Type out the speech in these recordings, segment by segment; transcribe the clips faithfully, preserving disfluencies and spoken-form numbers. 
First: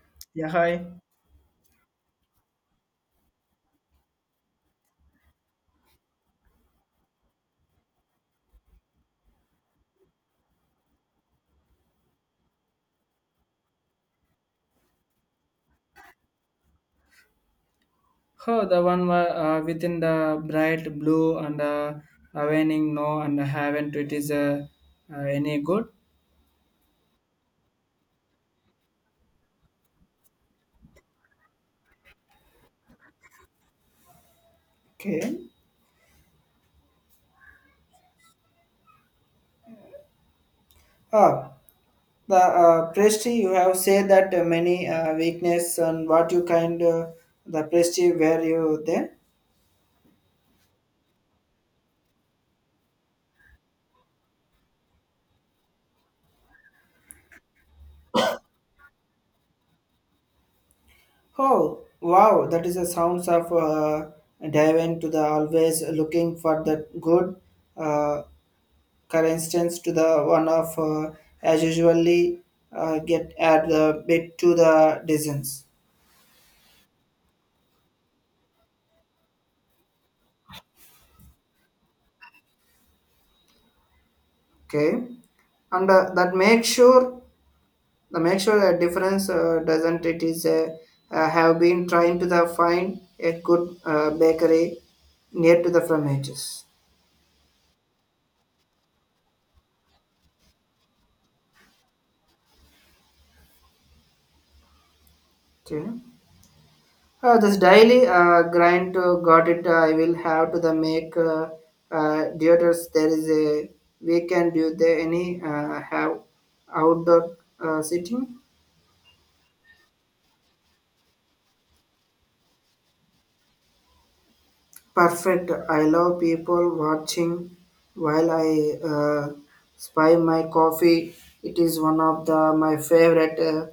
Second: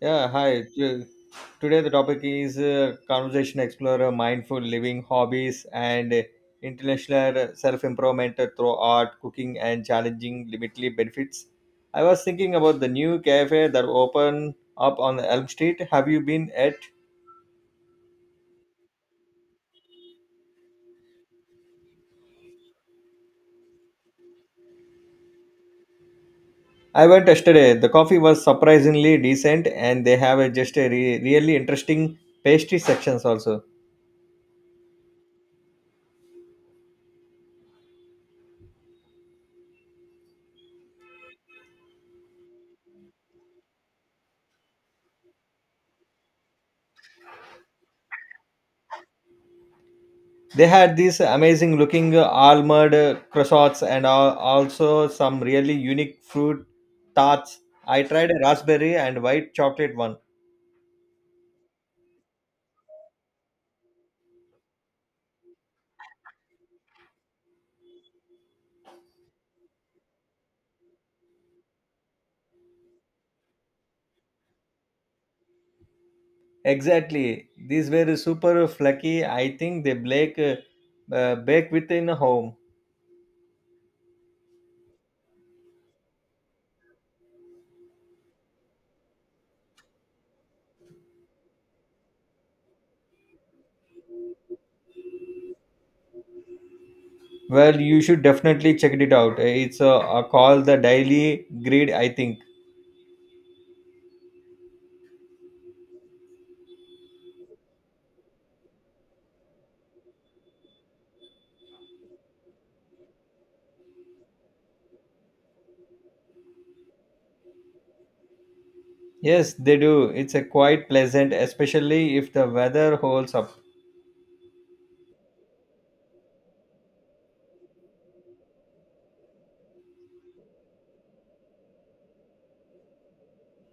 Yeah, Yeah, hi. hi. T- Today the topic is uh, conversation explorer, mindful living, hobbies, and uh, international self improvement through art, cooking, and challenging limitly benefits. I was thinking about the new cafe that opened up on Elm Street. Have you been at? Oh, the one wa- uh, within the bright blue and uh, waning no and haven't it is uh, uh, any good. I went yesterday. The coffee was surprisingly decent, and they have a just a re- really interesting pastry sections also. Okay. Ah, the uh, Presti, you have said that uh, many uh, weakness and what you kind uh, the Presti where you there. They had these amazing looking uh, almond uh, croissants and al- also some really unique fruit tarts. I tried a raspberry and white chocolate one. Oh, wow! That is the sounds of uh, dive into the always looking for that good. Uh, Instance, to the one of uh, as usually uh, get add the bit to the distance. Exactly. These were super flaky. I think they bake, uh, uh, bake within a home. Okay. And uh, that make sure the make sure that difference uh, doesn't it is uh, uh, have been trying to the find a good uh, bakery near to the from edges. Well, you should definitely check it out. It's a, a call the Daily Grid, I think. Okay. Uh, this daily uh, grind uh, got it. Uh, I will have to the make uh, uh, theaters. There is a weekend. Do they any uh, have outdoor uh, sitting? Yes, they do. It's a quite pleasant, especially if the weather holds up. Perfect. I love people watching while I uh, spy my coffee. It is one of the my favorite uh,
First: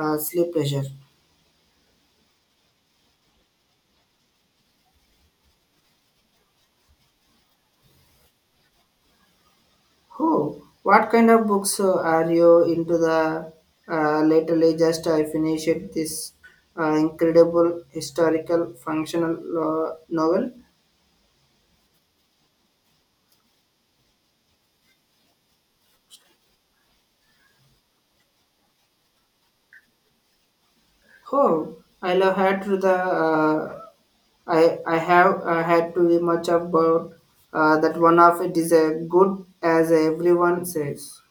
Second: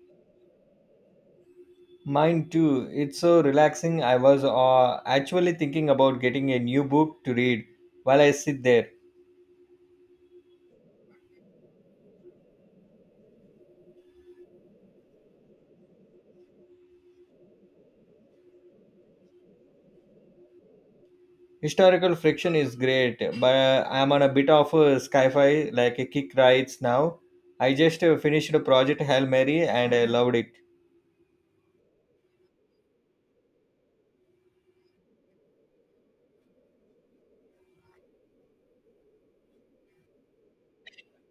uh, sleep pleasure. Mine too. It's so relaxing. I was uh, actually thinking about getting a new book to read while I sit there. Oh, what kind of books uh, are you into? The uh, lately, just I finished this uh, incredible historical functional uh, novel. Historical fiction is great, but I'm on a bit of a sci-fi like a kick right now. I just uh, finished a project Hail Mary and I loved it. Oh, I love had to the uh, I I have uh, had to be much about uh, that one of it is a good as everyone says.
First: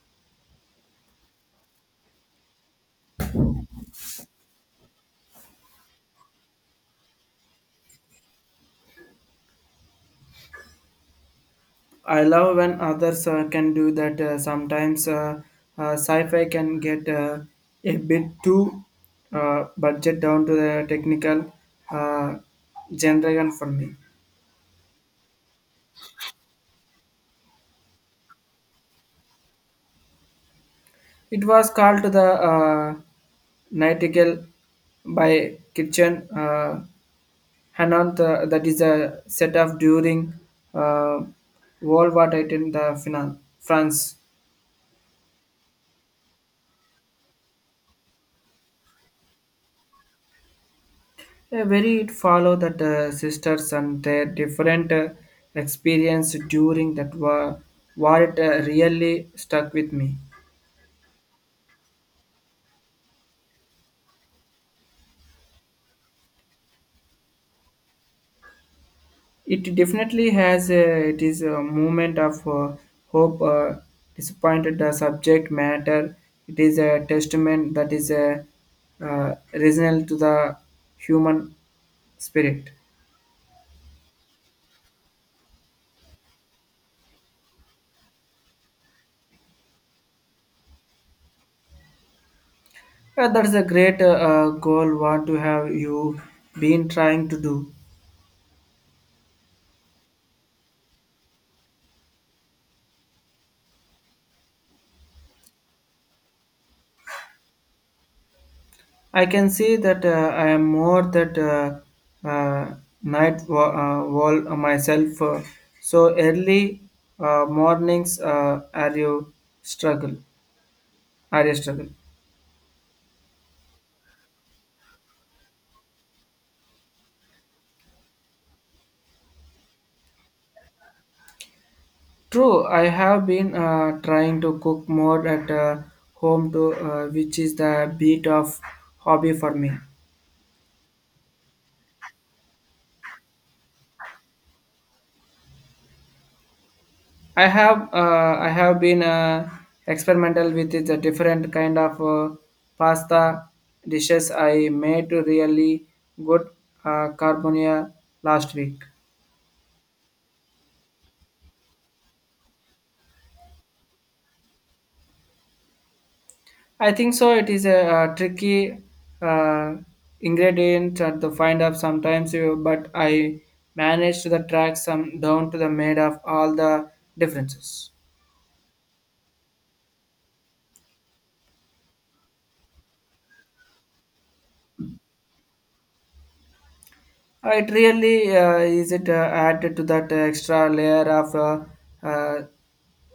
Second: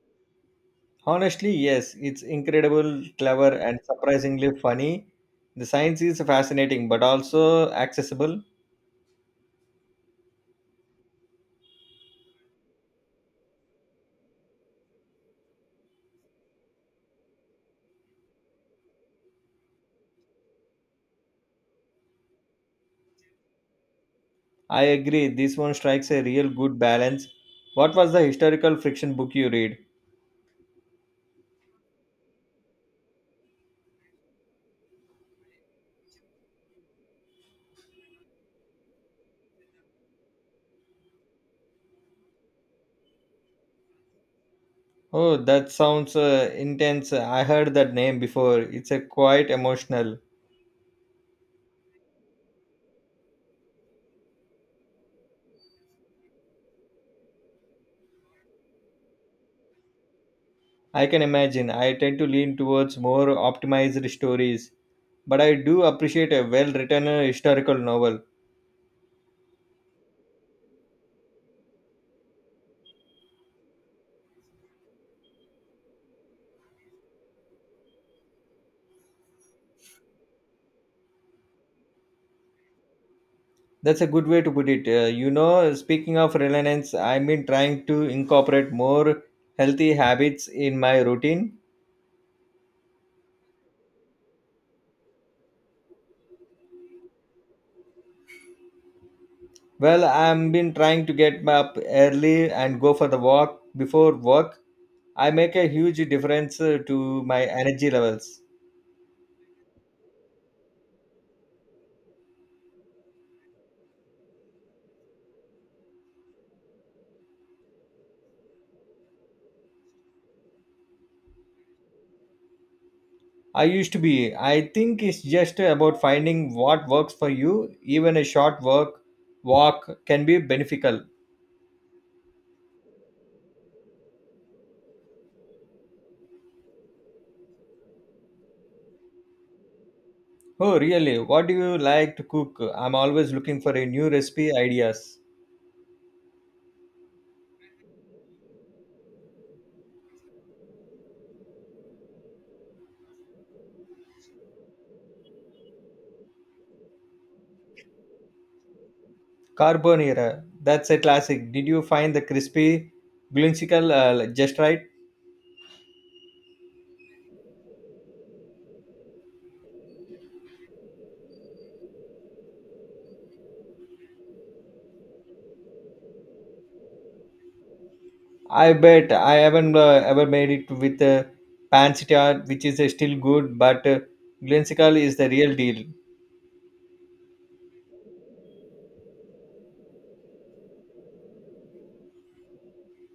Honestly, yes, it's incredible, clever, and surprisingly funny. The science is fascinating but also accessible. I love when others uh, can do that. Uh, sometimes uh, uh, sci-fi can get uh, a bit too uh, budget down to the technical uh, genre for me. I agree. This one strikes a real good balance. What was the historical fiction book you read? It was called the uh, Nightingale by Kitchen uh, Hanan. The, that is a set of during uh, World War Two in the Finan- France. Oh, that sounds uh, intense. I heard that name before. It's a quite emotional. Yeah, very it follow that the sisters and their different uh, experience during that war, war it uh, really stuck with me. I can imagine. I tend to lean towards more optimized stories, but I do appreciate a well-written uh, historical novel. It definitely has a, it is a moment of uh, hope, uh, disappointed the subject matter. It is a testament that is a uh, reasonable to the human spirit. That's a good way to put it. Uh, you know, speaking of reliance, I've been trying to incorporate more healthy habits in my routine. Yeah, that is a great uh, uh, goal. What to have you been trying to do? Well, I've been trying to get up early and go for the walk before work. I make a huge difference uh, to my energy levels. I can see that uh, I am more that uh, uh, night wa- uh, wall myself. uh, so early uh, mornings uh, are you struggle? Are you struggle? I used to be. I think it's just about finding what works for you. Even a short work walk can be beneficial. True, I have been uh, trying to cook more at uh, home to uh, which is the beat of hobby for me. Oh, really? What do you like to cook? I'm always looking for a new recipe ideas. I have uh, I have been uh, experimental with the different kind of uh, pasta dishes I made really good uh, carbonia last week. Carbonara. That's a classic. Did you find the crispy, whimsical uh, just right? I think so. It is a, uh tricky uh, ingredient at the find up sometimes, you, but I managed to the track some down to the made of all the differences. I bet I haven't uh, ever made it with uh, pancetta, which is uh, still good, but uh, whimsical is the real deal. Uh, It really uh, is it uh, added to that uh, extra layer of uh, uh,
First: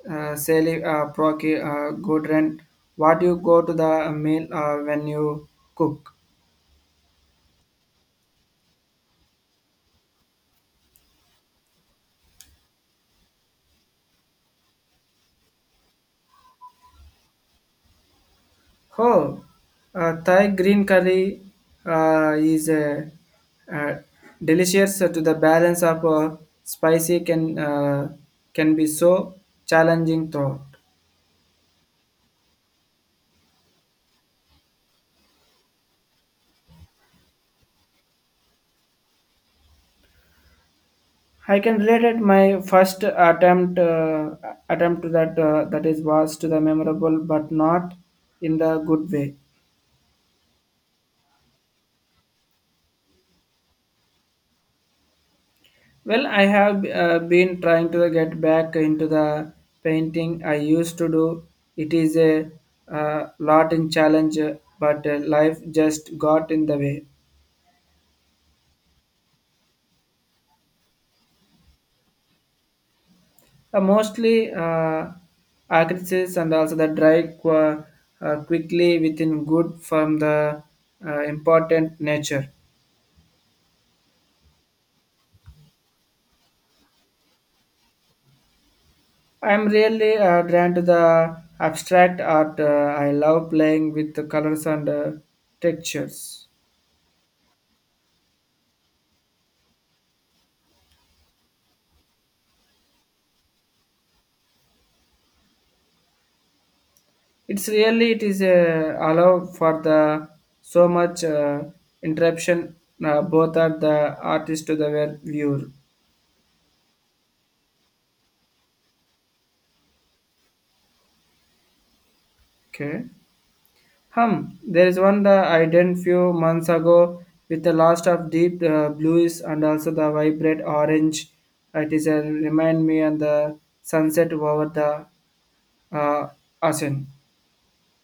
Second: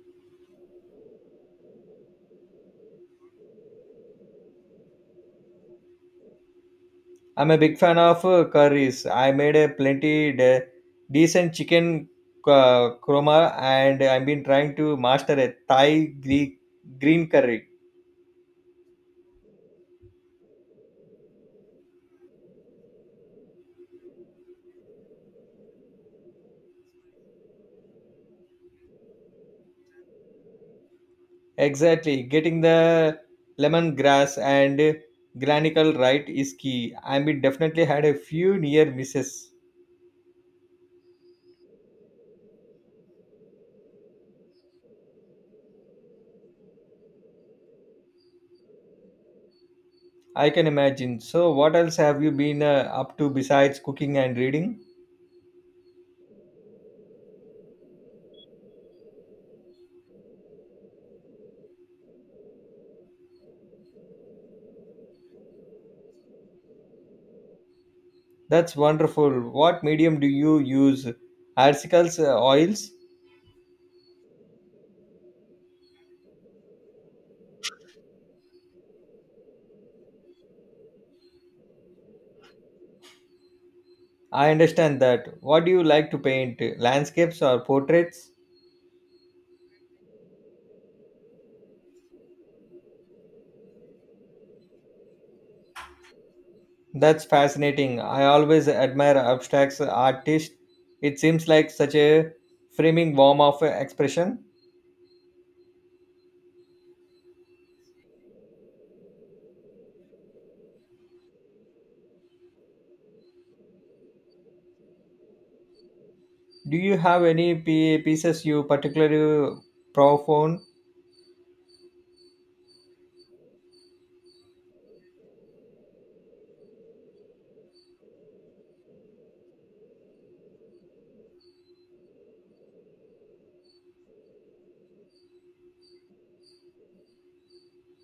uh, Sally uh, Procky uh, Goodrent, what you go to the meal uh, when you cook? I'm a big fan of uh, curries. I made a plenty de- decent chicken uh, korma, and I've been trying to master a Thai Greek green curry. Oh, uh, Thai green curry uh, is uh, uh, delicious to the balance of uh, spicy can uh, can be so challenging thought. Exactly, getting the lemongrass and granicle right is key. I mean, definitely had a few near misses. I can relate it my first attempt uh, attempt to that uh, that is was to the memorable but not in the good way. I can imagine. So, what else have you been uh, up to besides cooking and reading? Well, I have uh, been trying to get back into the painting I used to do. It is a uh, lot in challenge, but uh, life just got in the way. That's wonderful. What medium do you use? Articles, uh, oils? Uh, mostly uh, actresses and also the dry qu- uh, quickly within good from the uh, important nature. I understand that. What do you like to paint? Landscapes or portraits? I'm really uh, drawn to the abstract art. Uh, I love playing with the colors and uh, textures. That's fascinating. I always admire abstract artists. It seems like such a framing form of expression. It's really it is uh, allow for the so much uh, interruption uh, both are the artist to the well viewer. Do you have any p- pieces you particularly profound? Okay. Hum, there is one that I did few months ago with the last of deep uh, blues and also the vibrant orange. It is a remind me and the sunset over the uh, ocean.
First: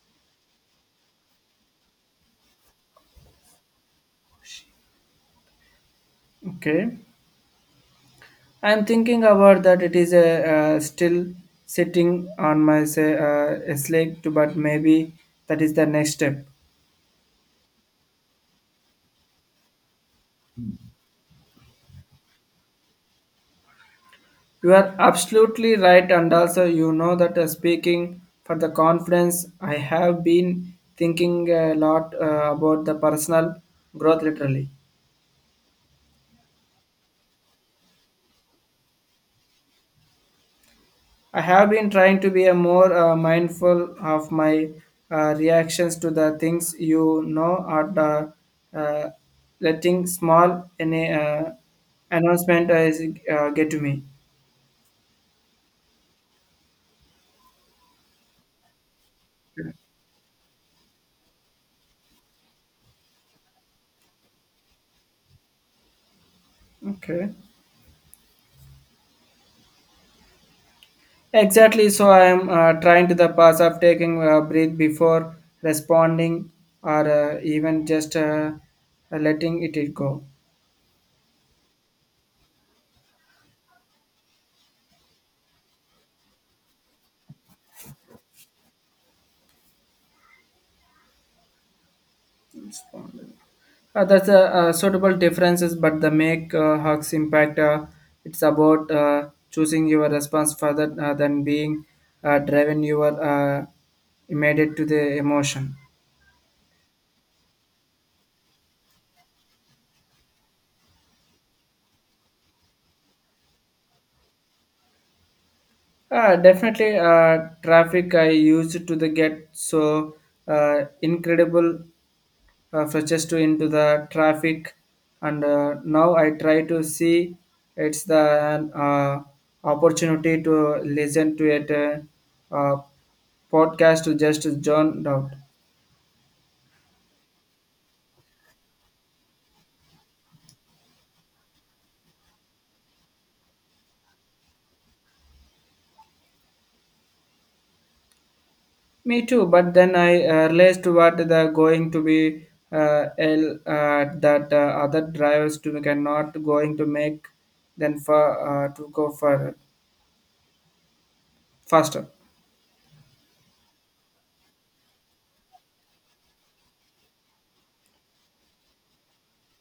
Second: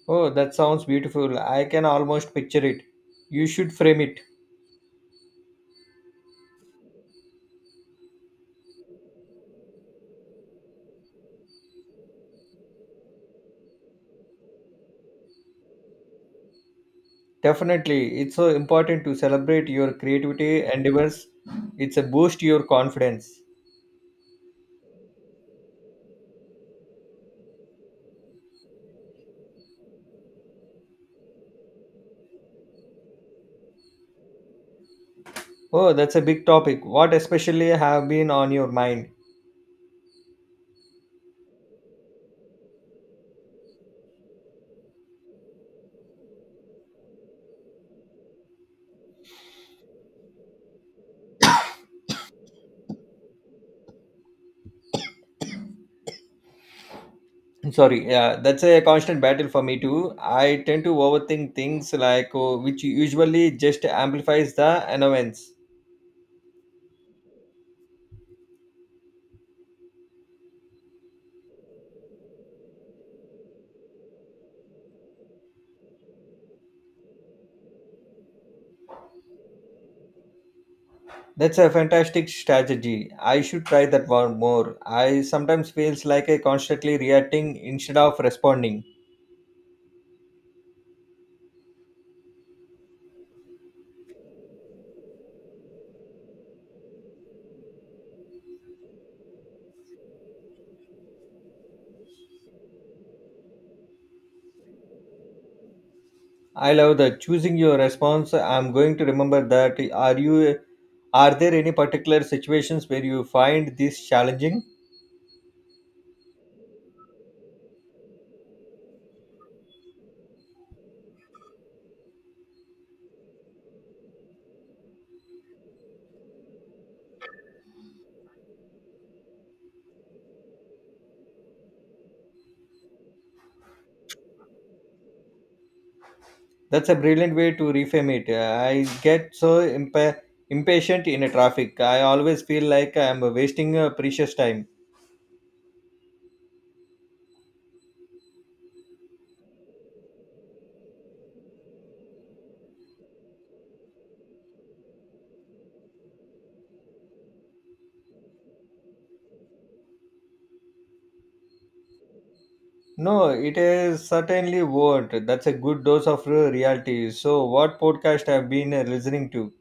Oh, that sounds beautiful. I can almost picture it. You should frame it. Okay. I'm thinking about that. It is a uh, still sitting on my say uh, a slate, but maybe that is the next step. Definitely, it's so important to celebrate your creativity endeavors. It's a boost to your confidence. You are absolutely right, and also you know that uh, speaking for the conference, I have been thinking a lot uh, about the personal growth literally. Oh, that's a big topic. What especially have been on your mind? I have been trying to be a more uh, mindful of my uh, reactions to the things you know at uh, uh, letting small any uh, announcement is, uh, get to me. Sorry, yeah, that's a constant battle for me too. I tend to overthink things like oh, which usually just amplifies the annoyance. Okay. Exactly. So I am uh, trying to the pass of taking a breath before responding or uh, even just uh, letting it go. That's a fantastic strategy. I should try that one more. I sometimes feels like I constantly reacting instead of responding. Uh, that's a uh, suitable differences, but the make uh, hugs impact. Uh, it's about uh, choosing your response further uh, than being uh, driven your uh, immediate to the emotion. I love that choosing your response. I'm going to remember that. Are you? Are there any particular situations where you find this challenging? Uh, definitely, uh, traffic I used to the get so uh, incredible uh, fetches to into the traffic and uh, now i try to see it's the uh, opportunity to listen to it uh, uh, podcast to just zone out. That's a brilliant way to reframe it. I get so impa- impatient in a traffic. I always feel like I'm wasting uh, precious time. Me too, but then i uh, realized what the going to be uh, L, uh, that uh, other drivers to cannot going to make then for uh, to go for faster. No, it is certainly won't. That's a good dose of uh, reality. So, what podcast I've been uh, listening to?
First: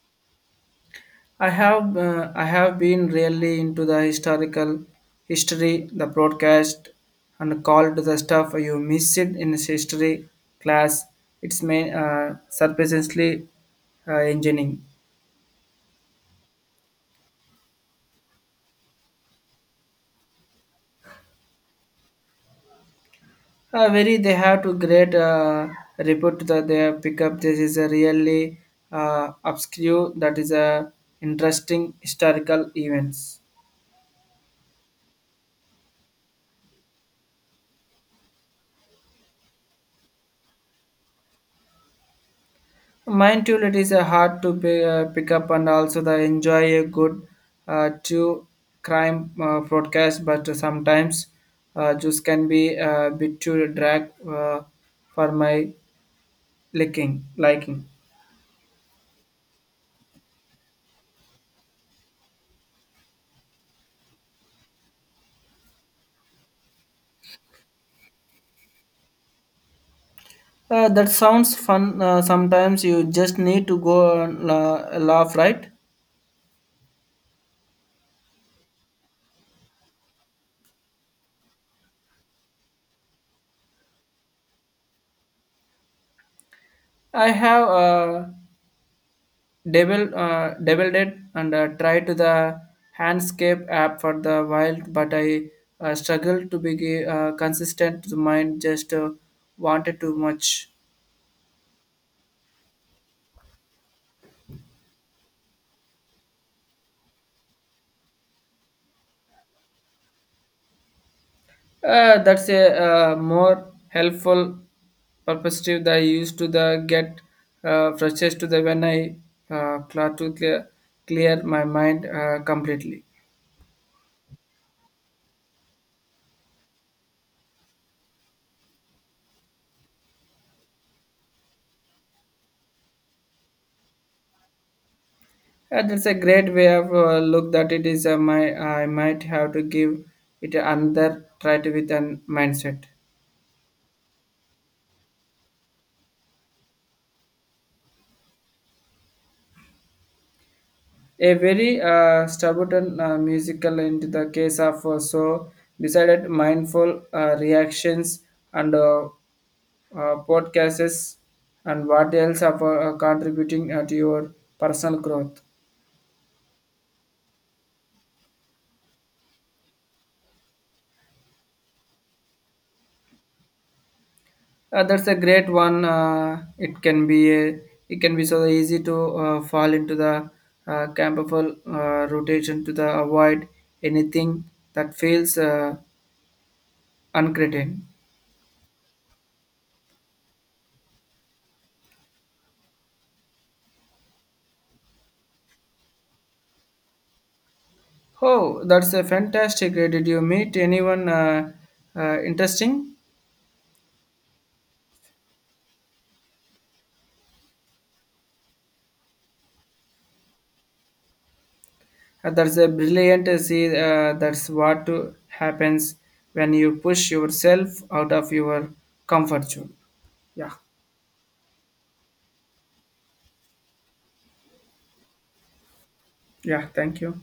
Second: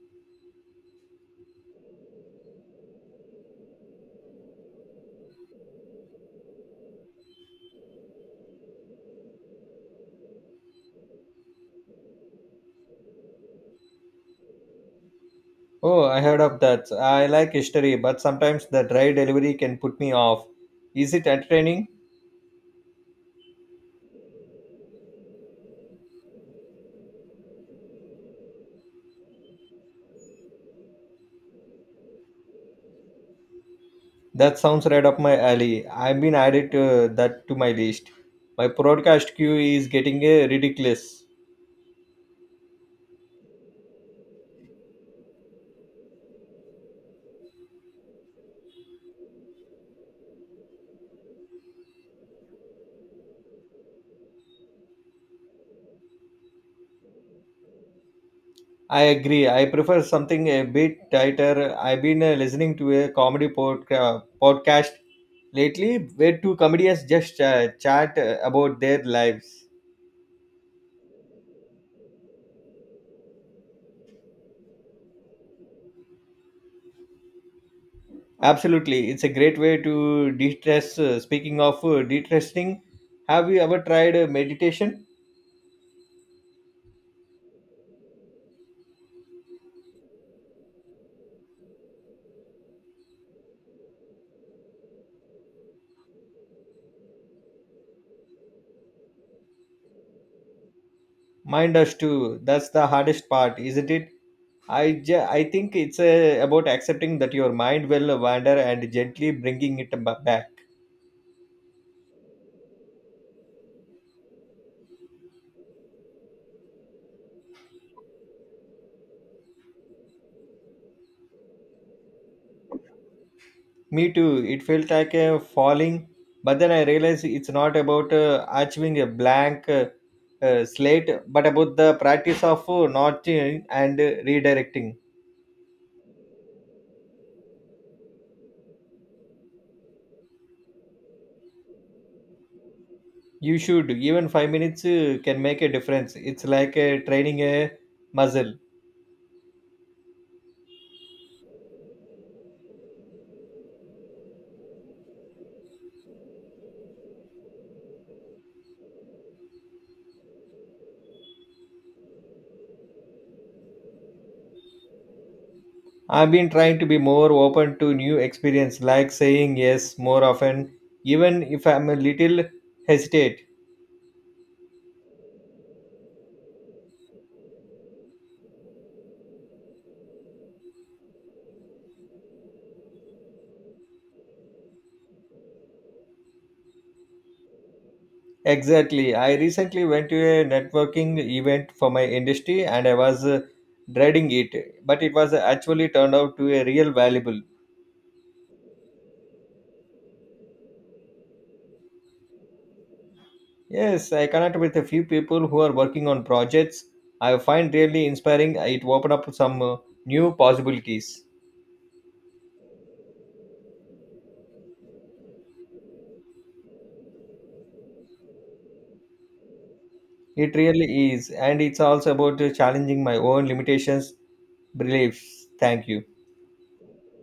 I have uh, I have been really into the historical history, the broadcast, and called the stuff you miss it in history class. It's main uh, surprisingly uh, engineering. Oh, I heard of that. I like history, but sometimes the dry delivery can put me off. Is it entertaining? Uh, very they have to great uh, report that they pick up. This is a really uh, obscure that is a interesting historical events. That sounds right up my alley. I've been added uh, that to my list. My podcast queue is getting uh, ridiculous. Mindfulness is a hard to be, uh, pick up and also the enjoy a good uh, true crime uh, broadcast, but uh, sometimes uh, just can be a bit too drag uh, for my liking liking. I agree. I prefer something a bit tighter. I've been uh, listening to a comedy podca- podcast lately where two comedians just uh, chat uh, about their lives. Uh, that sounds fun. Uh, sometimes you just need to go and la- laugh, right? Absolutely. It's a great way to de-stress. Uh, speaking of uh, de-stressing, have you ever tried uh, meditation? I have. Uh, Devil, uh, deviled it and uh, tried to the handscape app for the wild, but I uh, struggled to be uh, consistent. The mind just uh, wanted too much. Mind us too. That's the hardest part, isn't it? I, ju- I think it's uh, about accepting that your mind will wander and gently bringing it ba- back. Uh, that's a uh, more helpful perspective that I used to the get uh, frustrated to the when I uh, try to clear, clear my mind uh, completely. Me too. It felt like a falling, but then I realized it's not about uh, achieving a blank uh, uh, slate, but about the practice of uh, notching and uh, redirecting. Yeah, that's a great way of uh, look that it is uh, my I might have to give it another try to with an mindset. You should. Even five minutes uh, can make a difference. It's like uh, training a muscle. A very uh, stubborn uh, musical into the case of uh, so decided mindful uh, reactions and uh, uh, podcasts and what else are uh, contributing uh, to your personal growth. I've been trying to be more open to new experience, like saying yes more often, even if I'm a little hesitate. Uh, that's a great one. Uh, it can be a, it can be so easy to uh, fall into the uh, camperful uh, rotation to the avoid anything that feels uh, uncreated. Exactly. I recently went to a networking event for my industry and I was uh, dreading it, but it was actually turned out to a real valuable. Oh, that's a fantastic. Uh, Did you meet anyone uh, uh, interesting? Yes, I connected with a few people who are working on projects I find really inspiring. It opened up some uh, new possibilities. Uh, that's a brilliant. uh, See, uh, that's what to- happens when you push yourself out of your comfort zone. Yeah, It really is, and it's also about uh, challenging my own limitations, beliefs. Thank you. yeah. Thank you.